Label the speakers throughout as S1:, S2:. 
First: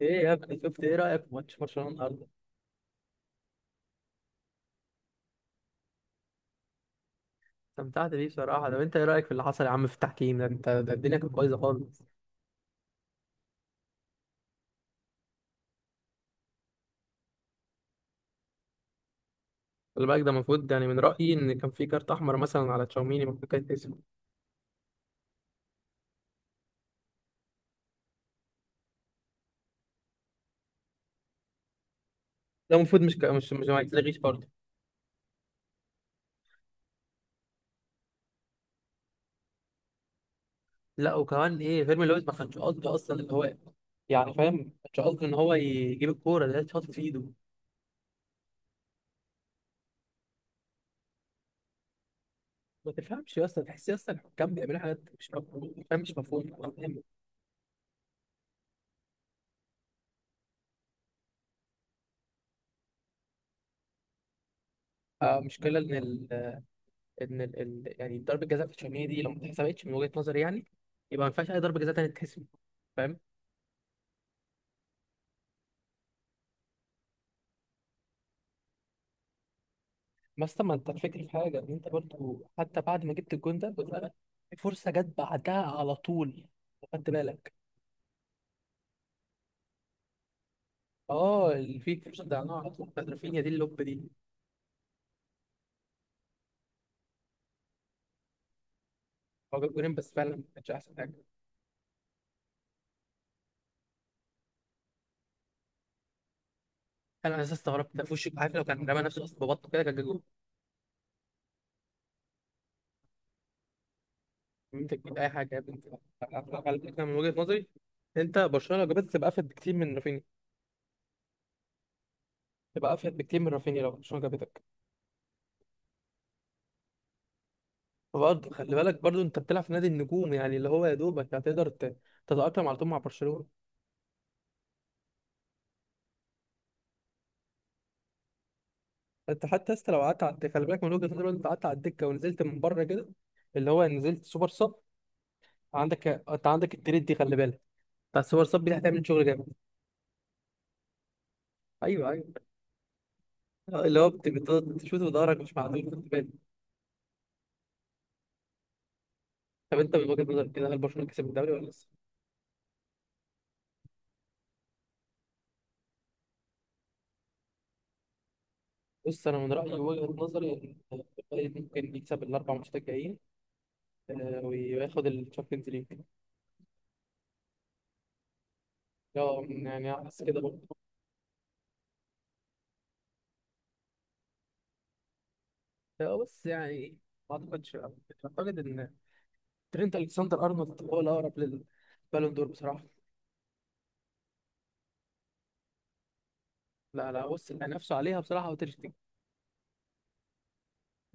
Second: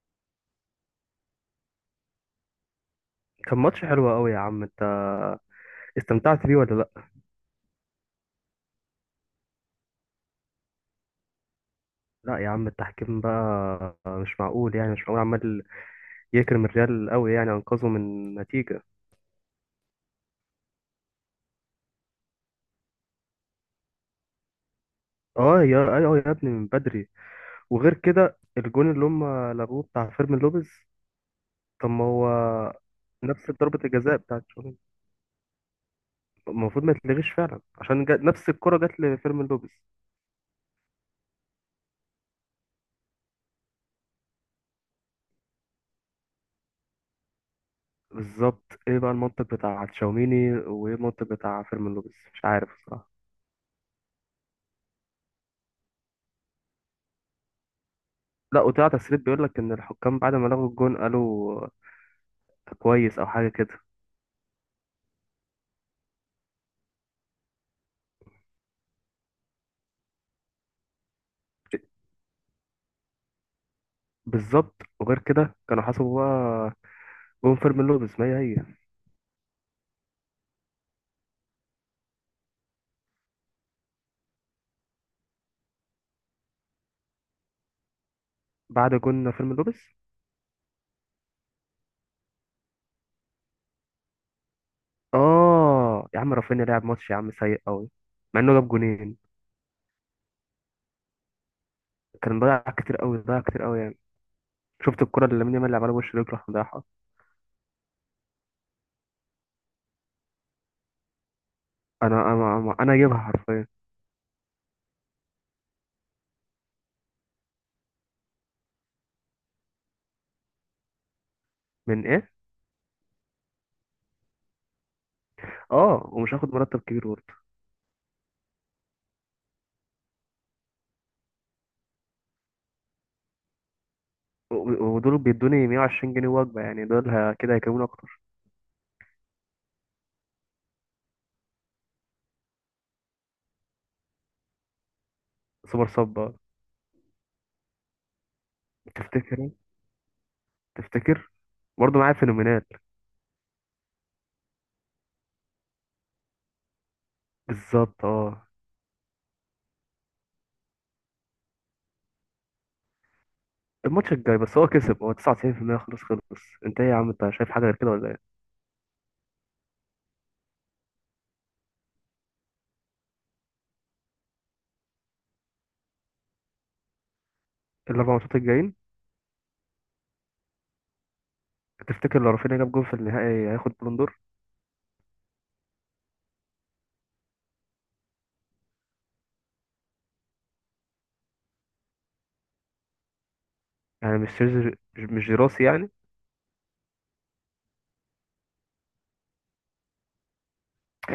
S1: ايه يا ابني، شفت؟ ايه رايك في ماتش برشلونه النهارده؟
S2: كان ماتش حلو قوي يا عم. انت استمتعت بيه ولا لا؟
S1: استمتعت بيه بصراحه. طب انت ايه رايك في اللي حصل يا عم في التحكيم ده؟ انت ده الدنيا كانت بايظه خالص.
S2: لا يا عم، التحكيم بقى مش معقول، يعني مش معقول. عمال يكرم الريال قوي، يعني انقذه من نتيجة.
S1: خلي بالك ده المفروض، يعني من رايي ان كان في كارت احمر مثلا على تشاوميني المفروض كان يتحسب.
S2: اه يا ايوه يا ابني، من بدري. وغير كده الجون اللي هم لغوه بتاع فيرمين لوبيز، طب ما هو
S1: ده المفروض
S2: نفس
S1: مش
S2: ضربة
S1: ما
S2: الجزاء
S1: يتلغيش
S2: بتاعت
S1: برضه.
S2: شوبير. المفروض ما يتلغيش فعلا عشان نفس الكرة جت لفيرمين لوبيز.
S1: لا وكمان ايه، فيرمين لويس ما كانش قصده اصلا، اللي هو يعني فاهم، ما كانش قصده ان هو يجيب الكوره، ده اتشاط في ايده.
S2: بالظبط، ايه بقى المنطق بتاع تشاوميني وايه المنطق بتاع فيرمين لوبيز؟ مش عارف
S1: ما
S2: بصراحة.
S1: تفهمش يا اسطى، تحس يا اسطى الحكام بيعملوا حاجات مش مفهومه، فاهم، مش مفهومه.
S2: لا، وطلع تسريب بيقول لك ان الحكام بعد ما لغوا الجون قالوا كويس او حاجه كده.
S1: آه، مشكله ان يعني ضربه جزاء في تشاوميني دي لو ما اتحسبتش من وجهه نظري، يعني يبقى ما ينفعش اي ضربه جزاء تانية تتحسب، فاهم.
S2: بالظبط. وغير كده كانوا حسبوا بقى جون فيرمين لوبيز، ما هي هي.
S1: بس طب ما انت، الفكره في حاجه، ان انت برضو حتى بعد ما جبت الجون ده بالفعل، في فرصه جت بعدها على طول، خدت بالك؟
S2: بعد جون فيرمين لوبيز.
S1: اه، اللي في فرصه ضيعناها على طول بتاعت رافينيا دي، اللوب دي.
S2: اه يا عم، رافينيا لعب ماتش يا عم سيء قوي، مع انه جاب جونين.
S1: هو جاب جولين بس فعلا ما كانش احسن حاجه.
S2: كان ضيع كتير قوي، ضيع كتير قوي يعني. شفت الكرة اللي لامين يامال لعبها له، وش رجله راح مضيعها.
S1: انا اساسا استغربت، ده في وشك عارف، لو كان رمى نفسه اصلا ببطه كده كان جاب جول.
S2: انا انا انا أنا جايبها حرفيا.
S1: انت تجيب اي حاجه يا بنت. على فكره، من وجهه نظري، انت برشلونه لو جابتك تبقى افيد بكتير من رافينيا.
S2: من ايه؟
S1: تبقى افيد بكتير من رافينيا لو برشلونه جابتك.
S2: اه، ومش هاخد مرتب كبير برضه.
S1: برضه خلي بالك، برضه انت بتلعب في نادي النجوم، يعني اللي هو يا دوبك هتقدر تتأقلم على طول مع برشلونة.
S2: و- ودول بيدوني 120 جنيه وجبة، يعني دول كده هيكلموني اكتر.
S1: انت حتى لسه، لو قعدت على الدكة، خلي بالك من وجهة نظري، لو انت قعدت على الدكة ونزلت من بره كده، اللي هو نزلت سوبر صب.
S2: سوبر
S1: عندك،
S2: صب.
S1: انت عندك التريد دي خلي بالك، بتاع السوبر صب دي هتعمل شغل جامد.
S2: تفتكر؟ تفتكر؟ برضه
S1: ايوه،
S2: معايا
S1: ايوه.
S2: فينومينال.
S1: اللي هو بتشوط بضهرك، مش معدول خد بالك.
S2: بالظبط اه.
S1: طب انت من وجهة نظرك كده، هل برشلونة كسب الدوري ولا لسه؟
S2: الماتش الجاي بس هو كسب، هو 99% خلاص خلص. انت ايه يا عم؟ انت شايف حاجه غير كده ولا ايه؟
S1: بص، انا من رأيي وجهة نظري ان الريال ممكن يكسب الاربع ماتشات الجايين، آه، وياخد الشامبيونز ليج.
S2: الاربع ماتشات الجايين؟
S1: اه يعني حاسس كده برضه.
S2: تفتكر لو رافينيا جاب جول في النهائي هياخد بالون دور؟
S1: هو بس يعني ما اعتقدش، اعتقد ان ترينت الكسندر ارنولد هو الاقرب للبالون دور بصراحه.
S2: يعني مش جيراسي يعني؟
S1: لا لا، بص، اللي هينافسوا عليها بصراحه هو تير شتيجن،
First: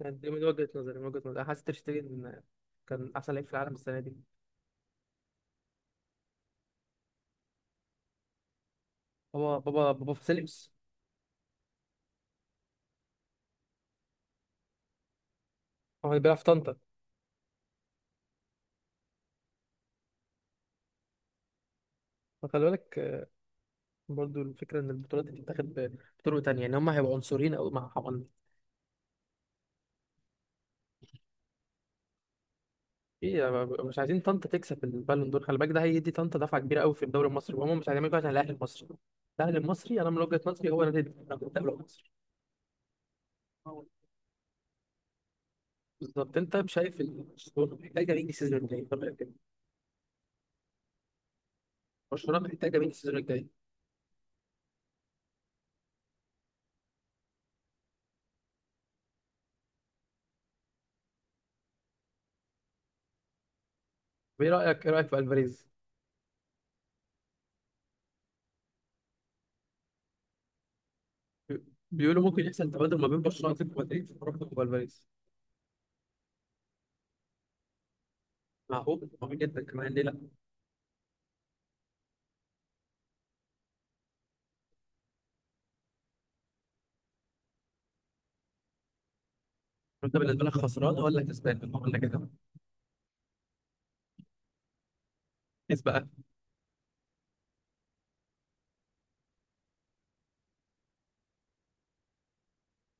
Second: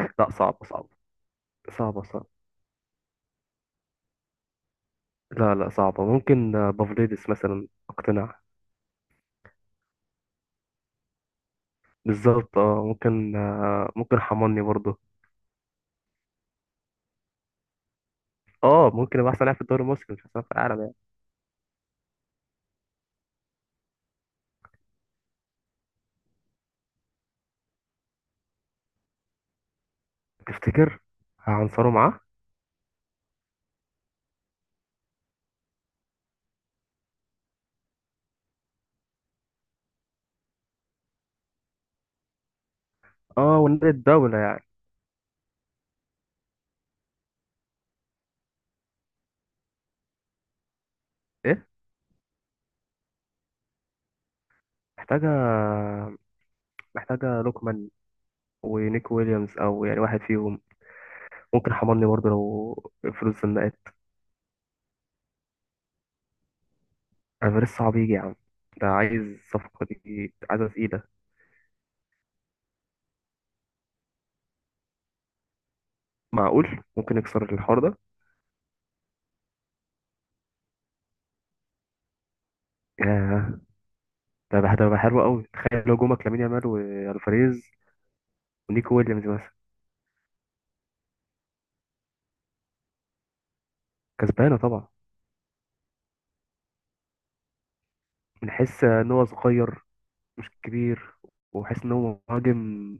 S1: يعني دي من
S2: صعبه
S1: وجهه
S2: صعبه،
S1: نظري من وجهه نظري انا حاسس تير
S2: صعبه صعبه.
S1: شتيجن كان احسن لعيب في العالم السنه دي.
S2: لا لا صعبه، ممكن بافليدس مثلا اقتنع.
S1: هو بابا فاسيليوس،
S2: بالظبط اه، ممكن ممكن حماني برضه.
S1: هو اللي بيلعب في طنطا.
S2: اه، ممكن يبقى احسن لاعب في الدوري المصري، مش احسن لاعب في العالم يعني.
S1: فخلي بالك، برضو الفكره ان البطولات دي بتتاخد بطرق تانية، يعني هم هيبقوا عنصريين او مع.
S2: تفتكر؟ هعنصره معاه.
S1: ايه، مش عايزين طنطا تكسب البالون دور، خلي بالك، ده هيدي طنطا دفعه كبيره قوي في الدوري المصري، وهم مش هيعملوا كده عشان الاهلي المصري. الاهلي المصري انا من وجهه نظري هو نادي الدوري المصري.
S2: اه، ونادي الدوله يعني.
S1: بالظبط، انت شايف برشلونه محتاجه مين السيزون الجاي؟ طب إيه كده؟
S2: ايه؟
S1: برشلونه محتاجه مين السيزون الجاي؟
S2: محتاجه. محتاجه لوكمان ونيك ويليامز، او يعني واحد فيهم. ممكن حضرني برضه لو فلوس زنقت.
S1: طب ايه رايك في الفاريز؟
S2: افريز صعب يجي يا عم، ده عايز صفقة، دي عايزة تقيلة.
S1: بيقولوا ممكن يحصل تبادل ما بين برشلونه واتلتيكو مدريد، وربط والفاريز.
S2: معقول، ممكن يكسر الحوار ده.
S1: معقول، معقول جدا كمان، ليه لا.
S2: ياه. ده بقى حلو قوي. تخيل لو جومك لامين يامال والفاريز ونيكو ويليامز مثلا.
S1: انت بالنسبه لك خسران ولا كسبان ولا كده؟
S2: كسبانة طبعا.
S1: كسب بقى.
S2: بنحس ان هو صغير، مش كبير. وحس ان هو مهاجم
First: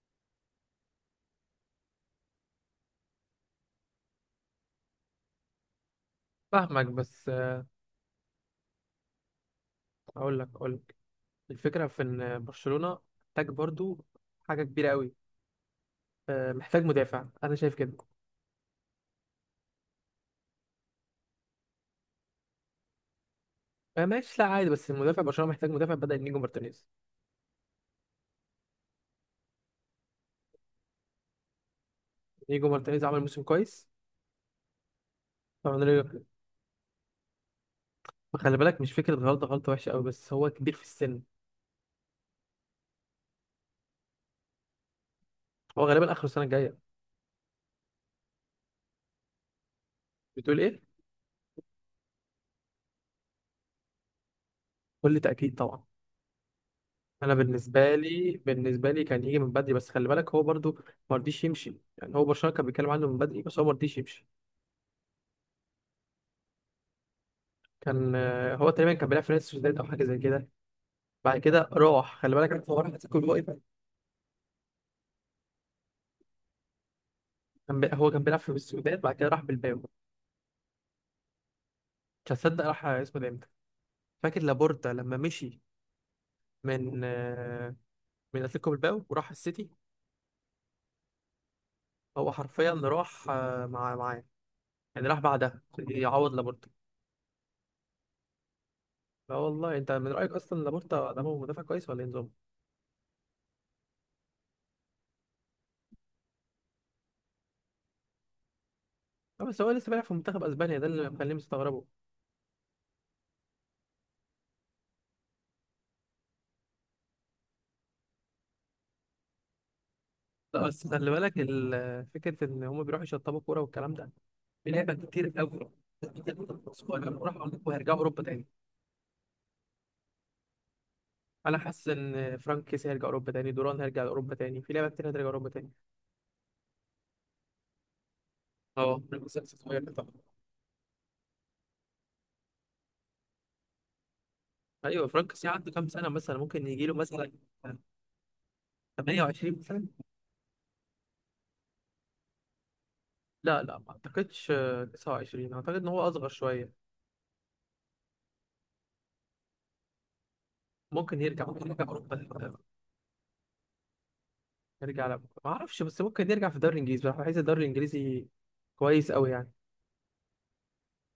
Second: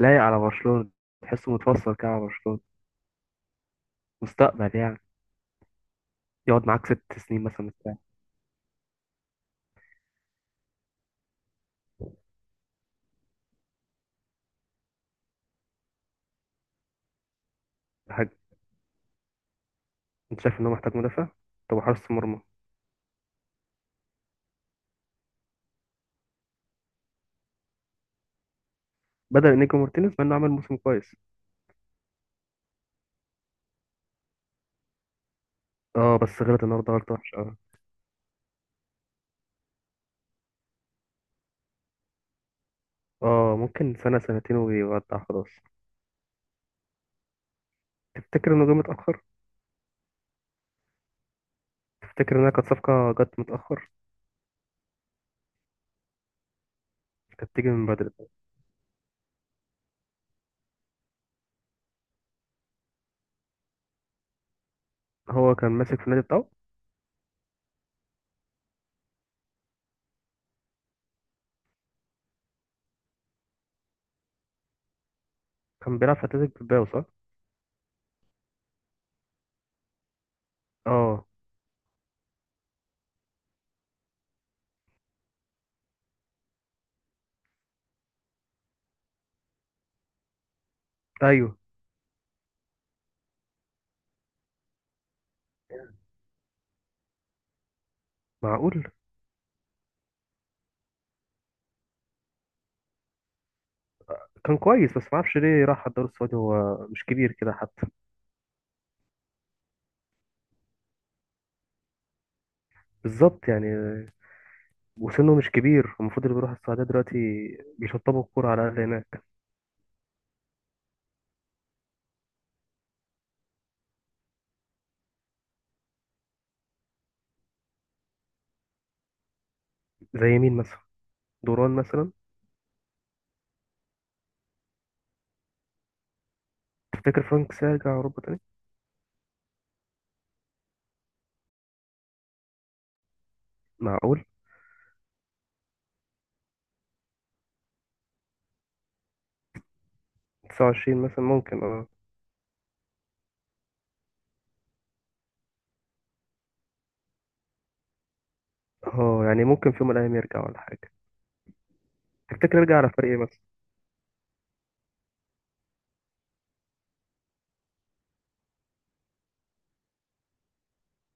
S2: لايق على برشلونة. تحسه متفصل كده على برشلونة. مستقبل يعني، يقعد
S1: فاهمك
S2: معاك ست
S1: بس
S2: سنين مثلا بتاع.
S1: اقول لك الفكرة في إن برشلونة محتاج برضو حاجة كبيرة قوي، محتاج مدافع أنا شايف كده.
S2: حاجة؟ انت شايف ان هو محتاج مدافع؟ طب حارس مرمى؟
S1: آه، ماشي. لا عادي، بس المدافع، برشلونة محتاج مدافع بدأ نيجو مارتينيز.
S2: بدل نيكو مارتينيز، مع انه عمل موسم كويس.
S1: نيجو مارتينيز عمل موسم كويس. طبعا
S2: اه بس غلط النهارده، غلط وحش اه.
S1: خلي بالك، مش فكرة غلطة، غلطة وحشة قوي بس هو كبير في السن.
S2: اه، ممكن سنة سنتين ويودع خلاص.
S1: هو غالبا آخر السنة الجاية.
S2: تفتكر انه جه متأخر؟
S1: بتقول إيه؟
S2: تفتكر انها كانت صفقة جت متأخر؟
S1: كل تأكيد طبعا. أنا
S2: كانت تيجي من
S1: بالنسبة
S2: بدري.
S1: لي بالنسبة لي كان يجي من بدري، بس خلي بالك هو برضو ما رضيش يمشي، يعني هو برشلونة كان بيتكلم عنه من بدري بس هو ما رضيش يمشي.
S2: هو كان ماسك في النادي بتاعه.
S1: كان هو تقريبا كان بيلعب في نادي السوسيداد أو حاجة زي كده. بعد كده راح، خلي بالك انت، هو راح اتلتيكو الوقت.
S2: كان بيلعب في اتلتيك بالباو صح؟
S1: هو كان بيلعب في السودان، بعد كده راح بالباو.
S2: اه.
S1: مش هتصدق راح اسمه ده امتى. فاكر لابورتا لما مشي من من اتلتيكو بالباو وراح السيتي.
S2: ايوه.
S1: هو حرفيا راح معاه، يعني راح بعدها يعوض لابورتا.
S2: معقول.
S1: لا والله، انت من رايك اصلا لابورتا ده هو مدافع كويس ولا ايه نظامه؟
S2: كان كويس بس معرفش ليه راح الدوري السعودي، هو مش كبير كده حتى.
S1: لا بس هو لسه بيلعب في منتخب اسبانيا، ده اللي مخليني مستغربه.
S2: بالظبط يعني، وسنه مش كبير. المفروض اللي بيروح السعودية دلوقتي بيشطبوا الكورة على الأقل هناك.
S1: لا بس خلي بالك، فكره ان هم بيروحوا يشطبوا كوره والكلام ده، في لعبه كتير قوي. راح اوروبا، هيرجعوا اوروبا تاني.
S2: زي مين مثلا؟
S1: انا
S2: دوران
S1: حاسس
S2: مثلا؟
S1: ان فرانك كيسي هيرجع اوروبا تاني، دوران هيرجع اوروبا تاني، في لعبه كتير هترجع اوروبا تاني.
S2: تفتكر فرانك سيرجع أوروبا تاني؟
S1: اه، فرانك كيسي لسه صغير طبعا.
S2: معقول.
S1: ايوه، فرانك كيسي عنده كام سنه مثلا، ممكن يجي له مثلا 28 مثلا.
S2: 29 مثلا ممكن اه.
S1: لا لا، ما اعتقدش، 29، اعتقد ان هو اصغر شويه.
S2: اه، يعني ممكن في يوم من الايام يرجع ولا حاجه.
S1: ممكن يرجع اوروبا.
S2: تفتكر يرجع على فريق ايه مثلا؟
S1: يرجع، لا، ما اعرفش، بس ممكن يرجع في الدوري الانجليزي بصراحه، بحس الدوري الانجليزي كويس قوي يعني.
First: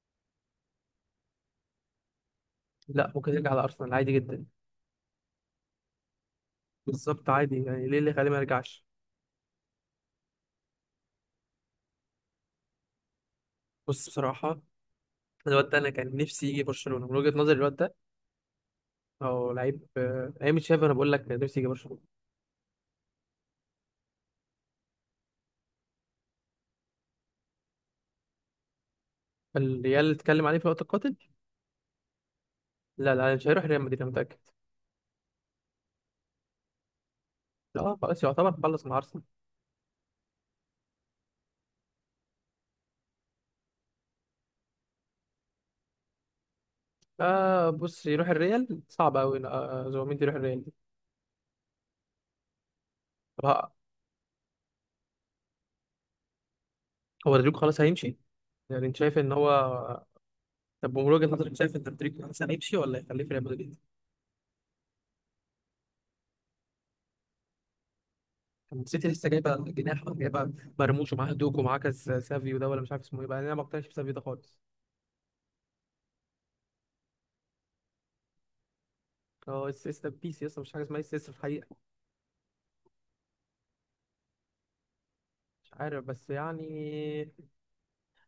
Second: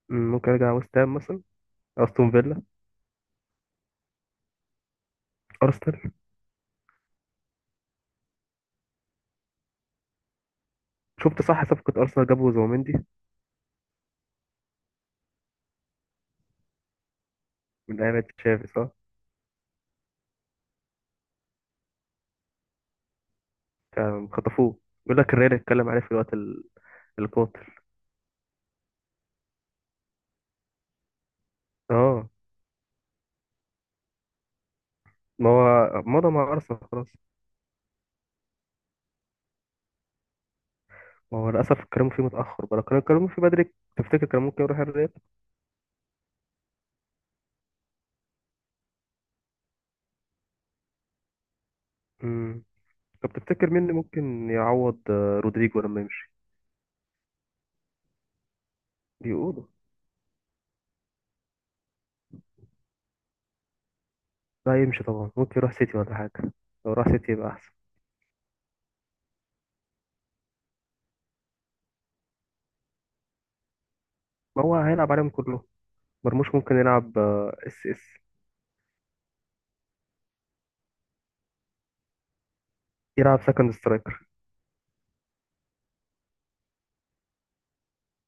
S2: ممكن يرجع ويست هام مثلا، استون فيلا.
S1: لا، ممكن يرجع على ارسنال عادي جدا.
S2: ارسنال.
S1: بالظبط، عادي يعني، ليه اللي خليه ما يرجعش.
S2: شفت صح؟ صفقه ارسنال جابوا زوميندي.
S1: بص بصراحه، الواد ده انا كان نفسي يجي برشلونه، من وجهه نظري الواد ده
S2: من ايام تشافي صح.
S1: هو لعيب، ايام تشافي، انا بقول لك نفسي يجي برشلونه.
S2: كان خطفوه. بيقول لك الريال اتكلم عليه في الوقت القاتل.
S1: الريال اتكلم عليه في وقت القاتل.
S2: اه.
S1: لا لا، مش هيروح ريال مدريد، انا متاكد.
S2: ما هو مضى مع ارسنال خلاص.
S1: اه خلاص، يعتبر خلص مع ارسنال.
S2: ما هو للاسف اتكلموا فيه متاخر بقى. لو كانوا اتكلموا فيه بدري تفتكر كان ممكن يروح الريال؟
S1: آه بص، يروح الريال صعب قوي، زوميندي يروح الريال دي.
S2: امم طب
S1: طب
S2: تفتكر مين اللي ممكن يعوض رودريجو لما يمشي؟
S1: هو رودريجو خلاص هيمشي، يعني انت شايف ان هو؟
S2: بيقولوا.
S1: طب من وجهه نظرك شايف ان رودريجو خلاص هيمشي ولا يخليه في ريال مدريد؟
S2: لا، يمشي طبعا، ممكن يروح سيتي ولا حاجه. لو راح سيتي يبقى احسن.
S1: طب السيتي لسه جايبه جناح، جايبه مرموش ومعاه دوك ومعاه كاس، سافيو ده ولا مش عارف اسمه ايه بقى، انا ما اقتنعش بسافيو ده خالص.
S2: ما هو هيلعب عليهم كلهم. مرموش ممكن يلعب اس اس.
S1: هو اس اس ده بيس يا اسطى، مش حاجه اسمها اس اس في الحقيقه.
S2: يلعب سكند سترايكر.
S1: مش عارف بس يعني،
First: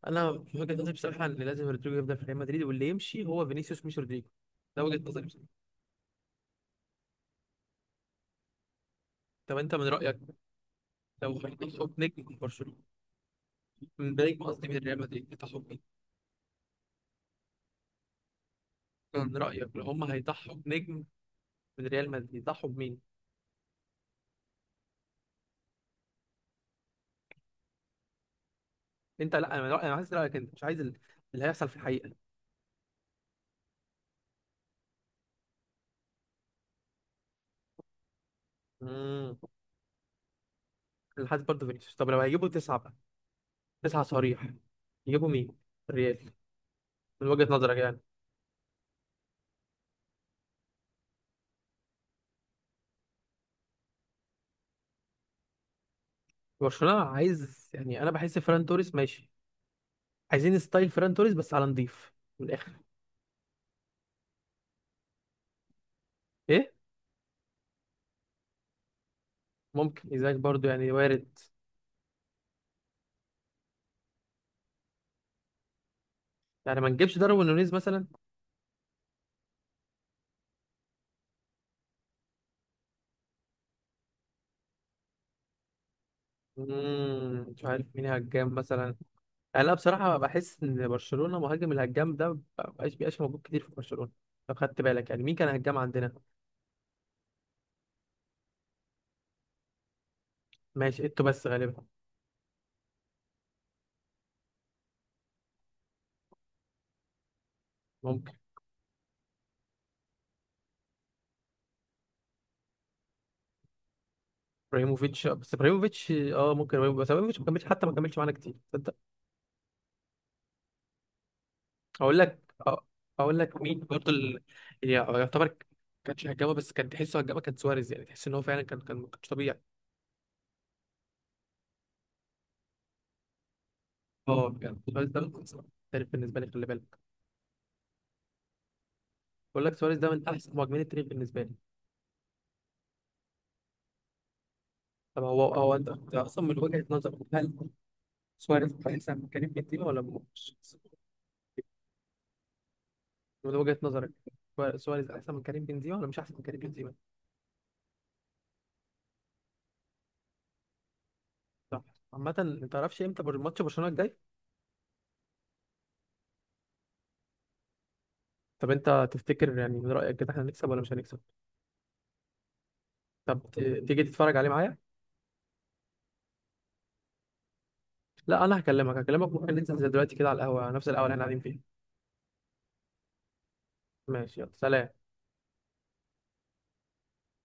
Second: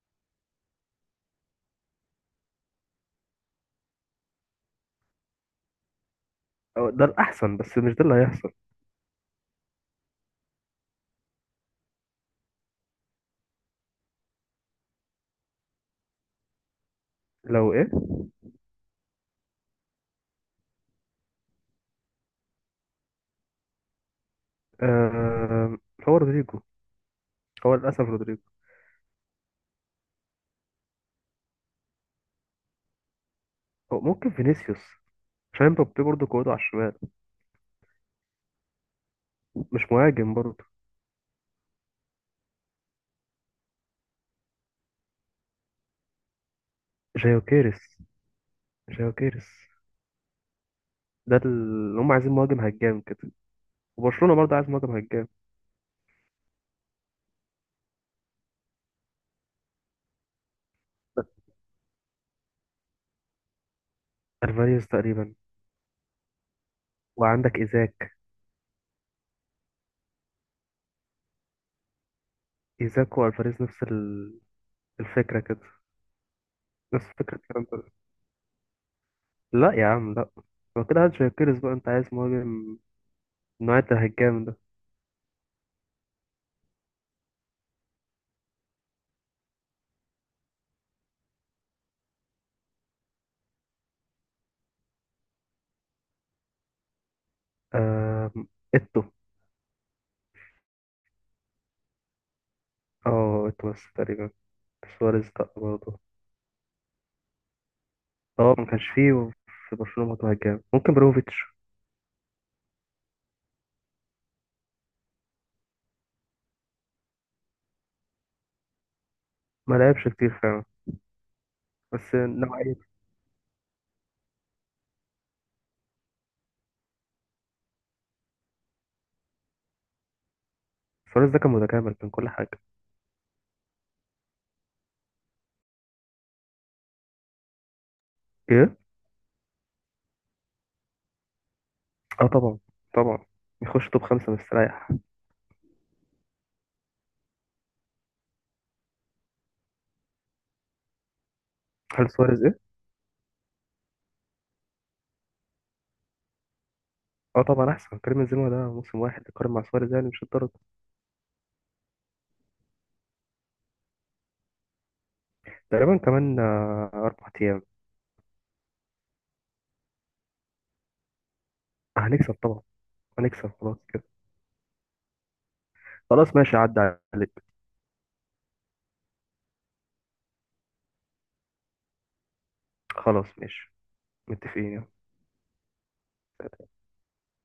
S1: انا في وجهه نظري بصراحه ان لازم رودريجو يفضل في ريال مدريد، واللي يمشي هو فينيسيوس مش رودريجو. ده وجهه نظري بصراحه.
S2: ده الأحسن، بس مش ده اللي هيحصل.
S1: طب انت من رايك، لو هيضحوا بنجم من برشلونه، من نجم قصدي من ريال مدريد، يضحوا بمين؟
S2: لو إيه؟
S1: من رايك لو هم هيضحوا بنجم من ريال مدريد، يضحوا بمين؟
S2: آه، هو رودريجو. هو للأسف رودريجو.
S1: انت، لا، انا من رأيي، انا عايز رايك انت، مش عايز اللي هيحصل في الحقيقه.
S2: هو ممكن فينيسيوس عشان مبابي برضه قوته على الشمال،
S1: امم
S2: مش مهاجم برضه.
S1: انا حاسس برضه فينيسيوس. طب لو هيجيبوا تسعه بقى، تسعه صريح، يجيبوا مين؟ الريال. من وجهه نظرك
S2: جايوكيريس.
S1: يعني.
S2: جايوكيريس. ده اللي هم عايزين، مهاجم هجام كده. وبرشلونة برضه عايز مهاجم هجام
S1: برشلونه عايز، يعني انا بحس فران توريس ماشي، عايزين ستايل فران توريس
S2: بس.
S1: بس على نضيف، من الاخر.
S2: الفاريز تقريبا.
S1: ايه.
S2: وعندك إيزاك.
S1: ممكن ايزاك برضو، يعني وارد.
S2: إيزاك والفاريز نفس الفكرة كده.
S1: يعني ما
S2: نفس
S1: نجيبش
S2: فكرة
S1: داروين
S2: الكلام
S1: نونيز
S2: ده.
S1: مثلا؟
S2: لا يا عم لا. هو كده هات جايوكيريس بقى، انت عايز مهاجم النوع ده، هجام ده.
S1: مش عارف مين هجام مثلا يعني. انا بصراحه بحس ان برشلونه مهاجم الهجام ده ما بقاش موجود كتير في برشلونه. لو خدت بالك يعني، مين كان هجام عندنا؟
S2: آم، إتو.
S1: ماشي، ايتو بس غالبا.
S2: اه، إتو بس تقريبا. سواريز لأ برضه.
S1: ممكن
S2: اه، ما كانش فيه في برشلونة برضه هجام. ممكن بروفيتش.
S1: ابراهيموفيتش، بس ابراهيموفيتش ممكن ابراهيموفيتش، بس ابراهيموفيتش ما كملش، حتى ما كملش معانا كتير، تصدق.
S2: ما لعبش كتير فعلا، بس
S1: اقول لك
S2: نوعية.
S1: اقول لك مين برضو اللي يعني يعتبر كانش هجامه، بس كان تحسه هجامه، كان سواريز، يعني تحس ان هو فعلا كان مش طبيعي.
S2: سواريز ده كان متكامل، كان كل حاجة.
S1: اه بجد، سواريز ده من احسن التاريخ بالنسبه لي، خلي بالك.
S2: ايه؟
S1: بقول لك سواريز ده من احسن مهاجمين التاريخ بالنسبه لي.
S2: اه طبعا. طبعا. يخش توب خمسة مستريح.
S1: طب هو أنت اصلا من وجهه نظرك، هل سواريز احسن من كريم بنزيما ولا مش؟
S2: هل سواريز ايه؟
S1: من وجهه نظرك، سواريز احسن من كريم بنزيما ولا مش احسن من كريم بنزيما؟
S2: اه طبعا أحسن، كريم بنزيما ده موسم واحد يقارن مع سواريز؟ يعني مش الدرجة.
S1: صح. عامه، ما تعرفش امتى ماتش برشلونه الجاي؟
S2: تقريبا كمان أربع أيام.
S1: طب انت تفتكر، يعني من رايك كده احنا هنكسب ولا مش هنكسب؟
S2: هنكسب طبعا.
S1: طب
S2: هنكسب خلاص كده.
S1: تيجي تتفرج عليه معايا؟
S2: خلاص ماشي، عدى عليك.
S1: لا، انا هكلمك، ممكن ننزل زي دلوقتي كده على القهوه، نفس القهوه اللي احنا قاعدين فيها.
S2: خلاص ماشي.
S1: ماشي، يلا
S2: متفقين.
S1: سلام.